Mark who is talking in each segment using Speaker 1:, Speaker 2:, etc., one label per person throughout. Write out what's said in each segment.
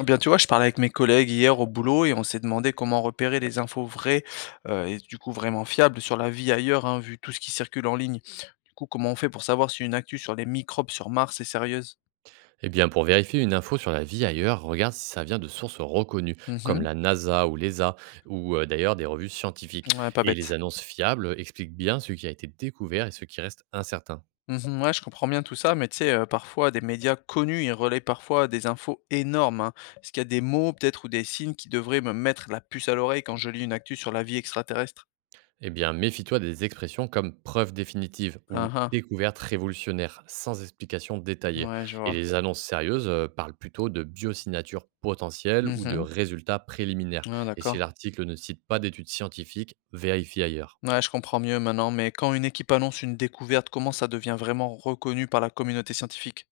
Speaker 1: Eh bien, tu vois, je parlais avec mes collègues hier au boulot et on s'est demandé comment repérer les infos vraies et du coup vraiment fiables sur la vie ailleurs, hein, vu tout ce qui circule en ligne. Du coup, comment on fait pour savoir si une actu sur les microbes sur Mars est sérieuse?
Speaker 2: Eh bien, pour vérifier une info sur la vie ailleurs, regarde si ça vient de sources reconnues, comme
Speaker 1: Mhm.
Speaker 2: la NASA ou l'ESA, ou d'ailleurs des revues scientifiques.
Speaker 1: Ouais, pas
Speaker 2: Et
Speaker 1: bête.
Speaker 2: les annonces fiables expliquent bien ce qui a été découvert et ce qui reste incertain.
Speaker 1: Mhm, ouais, je comprends bien tout ça, mais tu sais, parfois des médias connus, ils relaient parfois des infos énormes, hein. Est-ce qu'il y a des mots peut-être ou des signes qui devraient me mettre la puce à l'oreille quand je lis une actu sur la vie extraterrestre?
Speaker 2: Eh bien, méfie-toi des expressions comme preuve définitive
Speaker 1: Ah
Speaker 2: ou
Speaker 1: ah,
Speaker 2: découverte révolutionnaire, sans explication détaillée.
Speaker 1: ouais, je
Speaker 2: Et
Speaker 1: vois.
Speaker 2: les annonces sérieuses parlent plutôt de biosignatures potentielles ou de
Speaker 1: Mhm,
Speaker 2: résultats préliminaires.
Speaker 1: ouais,
Speaker 2: Et si
Speaker 1: d'accord.
Speaker 2: l'article ne cite pas d'études scientifiques, vérifie ailleurs.
Speaker 1: Ouais, je comprends mieux maintenant, mais quand une équipe annonce une découverte, comment ça devient vraiment reconnu par la communauté scientifique?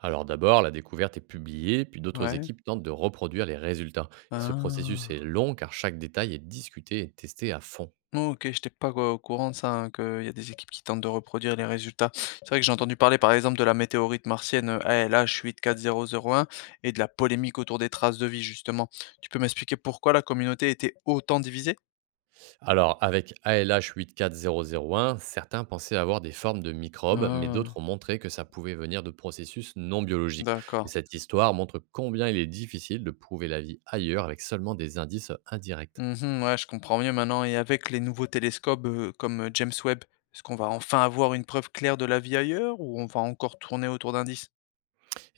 Speaker 2: Alors d'abord, la découverte est publiée, puis d'autres
Speaker 1: Ouais.
Speaker 2: équipes tentent de reproduire les résultats. Et ce processus
Speaker 1: Ah.
Speaker 2: est long car chaque détail est discuté et testé à fond.
Speaker 1: Ok, j'étais pas au courant de ça, hein, qu'il y a des équipes qui tentent de reproduire les résultats. C'est vrai que j'ai entendu parler par exemple de la météorite martienne ALH84001 et de la polémique autour des traces de vie, justement. Tu peux m'expliquer pourquoi la communauté était autant divisée?
Speaker 2: Alors avec ALH84001, certains pensaient avoir des formes de microbes, mais d'autres
Speaker 1: Ah,
Speaker 2: ont montré que ça pouvait venir de processus non biologiques. Et
Speaker 1: d'accord.
Speaker 2: cette histoire montre combien il est difficile de prouver la vie ailleurs avec seulement des indices indirects.
Speaker 1: Mmh, ouais, je comprends mieux maintenant. Et avec les nouveaux télescopes, comme, James Webb, est-ce qu'on va enfin avoir une preuve claire de la vie ailleurs ou on va encore tourner autour d'indices?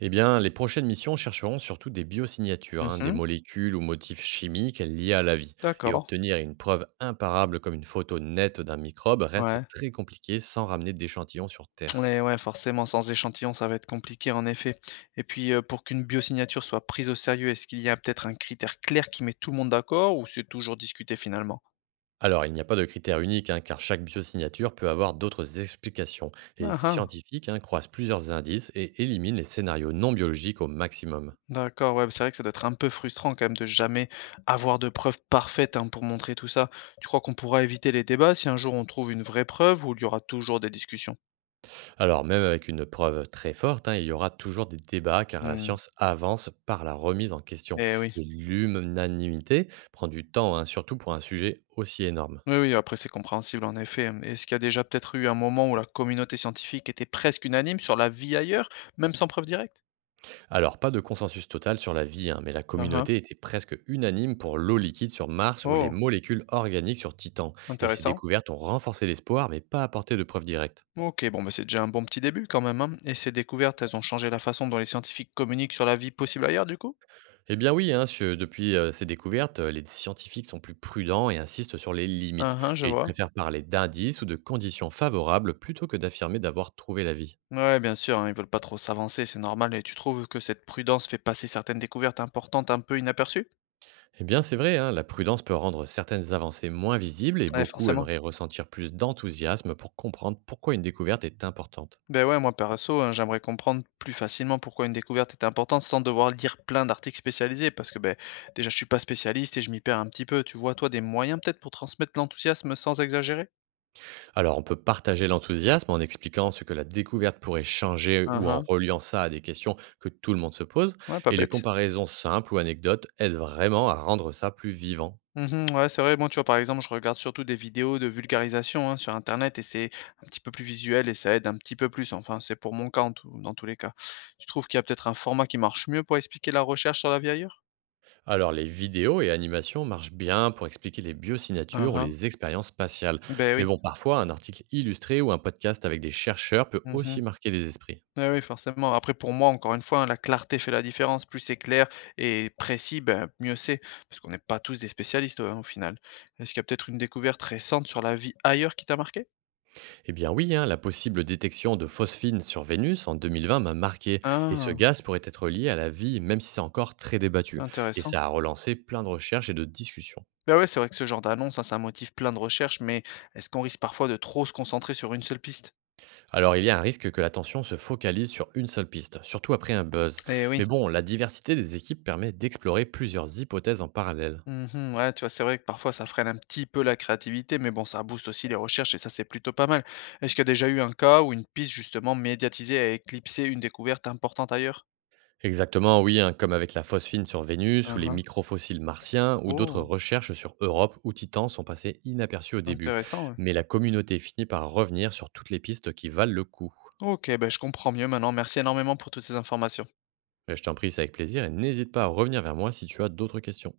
Speaker 2: Eh bien, les prochaines missions chercheront surtout des biosignatures, hein, des
Speaker 1: Mmh,
Speaker 2: molécules ou motifs chimiques liés à la vie. Et
Speaker 1: d'accord,
Speaker 2: obtenir une preuve imparable comme une photo nette d'un microbe reste
Speaker 1: ouais.
Speaker 2: très compliqué sans ramener d'échantillons sur Terre.
Speaker 1: Mais ouais, forcément, sans échantillon, ça va être compliqué en effet. Et puis, pour qu'une biosignature soit prise au sérieux, est-ce qu'il y a peut-être un critère clair qui met tout le monde d'accord ou c'est toujours discuté finalement?
Speaker 2: Alors, il n'y a pas de critère unique, hein, car chaque biosignature peut avoir d'autres explications. Les
Speaker 1: Mmh mh.
Speaker 2: scientifiques hein, croisent plusieurs indices et éliminent les scénarios non biologiques au maximum.
Speaker 1: D'accord, ouais, bah, c'est vrai que ça doit être un peu frustrant quand même de jamais avoir de preuves parfaites, hein, pour montrer tout ça. Tu crois qu'on pourra éviter les débats si un jour on trouve une vraie preuve ou il y aura toujours des discussions?
Speaker 2: Alors, même avec une preuve très forte, hein, il y aura toujours des débats car la
Speaker 1: Hmm.
Speaker 2: science avance par la remise en question.
Speaker 1: Eh oui,
Speaker 2: Et l'unanimité prend du temps, hein, surtout pour un sujet aussi énorme.
Speaker 1: oui, oui, après c'est compréhensible en effet, hein. Est-ce qu'il y a déjà peut-être eu un moment où la communauté scientifique était presque unanime sur la vie ailleurs, même sans preuve directe?
Speaker 2: Alors, pas de consensus total sur la vie, hein, mais la
Speaker 1: Ah ah.
Speaker 2: communauté était presque unanime pour l'eau liquide sur Mars ou les
Speaker 1: Oh,
Speaker 2: molécules organiques sur Titan. Et ces
Speaker 1: intéressant.
Speaker 2: découvertes ont renforcé l'espoir, mais pas apporté de preuves directes.
Speaker 1: Ok, bon, bah c'est déjà un bon petit début quand même, hein. Et ces découvertes, elles ont changé la façon dont les scientifiques communiquent sur la vie possible ailleurs, du coup?
Speaker 2: Eh bien oui, hein, depuis ces découvertes, les scientifiques sont plus prudents et insistent sur les limites.
Speaker 1: Ah ah, je
Speaker 2: Et ils
Speaker 1: vois.
Speaker 2: préfèrent parler d'indices ou de conditions favorables plutôt que d'affirmer d'avoir trouvé la vie.
Speaker 1: Ouais, bien sûr, hein, ils veulent pas trop s'avancer, c'est normal. Et tu trouves que cette prudence fait passer certaines découvertes importantes un peu inaperçues?
Speaker 2: Eh bien c'est vrai, hein, la prudence peut rendre certaines avancées moins visibles et
Speaker 1: Ouais,
Speaker 2: beaucoup
Speaker 1: forcément.
Speaker 2: aimeraient ressentir plus d'enthousiasme pour comprendre pourquoi une découverte est importante.
Speaker 1: Ben ouais, moi perso, hein, j'aimerais comprendre plus facilement pourquoi une découverte est importante sans devoir lire plein d'articles spécialisés, parce que ben déjà je suis pas spécialiste et je m'y perds un petit peu. Tu vois, toi, des moyens peut-être pour transmettre l'enthousiasme sans exagérer?
Speaker 2: Alors on peut partager l'enthousiasme en expliquant ce que la découverte pourrait changer ou en
Speaker 1: Uhum.
Speaker 2: reliant ça à des questions que tout le monde se pose,
Speaker 1: Ouais, pas
Speaker 2: et les
Speaker 1: bête.
Speaker 2: comparaisons simples ou anecdotes aident vraiment à rendre ça plus vivant.
Speaker 1: Mmh, ouais, c'est vrai. Moi, tu vois, par exemple, je regarde surtout des vidéos de vulgarisation, hein, sur internet et c'est un petit peu plus visuel et ça aide un petit peu plus. Enfin, c'est pour mon cas en tout dans tous les cas. Tu trouves qu'il y a peut-être un format qui marche mieux pour expliquer la recherche sur la vie ailleurs?
Speaker 2: Alors, les vidéos et animations marchent bien pour expliquer les
Speaker 1: Hein,
Speaker 2: biosignatures ou
Speaker 1: hein.
Speaker 2: les expériences spatiales.
Speaker 1: Oui.
Speaker 2: Mais bon, parfois, un article illustré ou un podcast avec des chercheurs peut
Speaker 1: Mmh mh.
Speaker 2: aussi marquer les esprits.
Speaker 1: Eh oui, forcément. Après pour moi, encore une fois, hein, la clarté fait la différence. Plus c'est clair et précis, ben, mieux c'est. Parce qu'on n'est pas tous des spécialistes, au final. Est-ce qu'il y a peut-être une découverte récente sur la vie ailleurs qui t'a marqué?
Speaker 2: Eh bien oui, hein, la possible détection de phosphine sur Vénus en 2020 m'a marqué, et ce
Speaker 1: Ah!
Speaker 2: gaz pourrait être lié à la vie, même si c'est encore très débattu. Et
Speaker 1: Intéressant.
Speaker 2: ça a relancé plein de recherches et de discussions.
Speaker 1: Bah ouais, c'est vrai que ce genre d'annonce, hein, ça motive plein de recherches, mais est-ce qu'on risque parfois de trop se concentrer sur une seule piste?
Speaker 2: Alors, il y a un risque que l'attention se focalise sur une seule piste, surtout après un buzz.
Speaker 1: Eh oui.
Speaker 2: Mais bon, la diversité des équipes permet d'explorer plusieurs hypothèses en parallèle.
Speaker 1: Mhm, ouais, tu vois, c'est vrai que parfois ça freine un petit peu la créativité, mais bon, ça booste aussi les recherches et ça, c'est plutôt pas mal. Est-ce qu'il y a déjà eu un cas où une piste justement médiatisée a éclipsé une découverte importante ailleurs?
Speaker 2: Exactement, oui, hein, comme avec la phosphine sur Vénus ou les
Speaker 1: Uhum.
Speaker 2: microfossiles martiens ou d'autres
Speaker 1: Oh,
Speaker 2: recherches sur Europe ou Titan sont passées inaperçues au début.
Speaker 1: intéressant, ouais.
Speaker 2: Mais la communauté finit par revenir sur toutes les pistes qui valent le coup.
Speaker 1: Ok, ben je comprends mieux maintenant. Merci énormément pour toutes ces informations.
Speaker 2: Mais je t'en prie, c'est avec plaisir et n'hésite pas à revenir vers moi si tu as d'autres questions.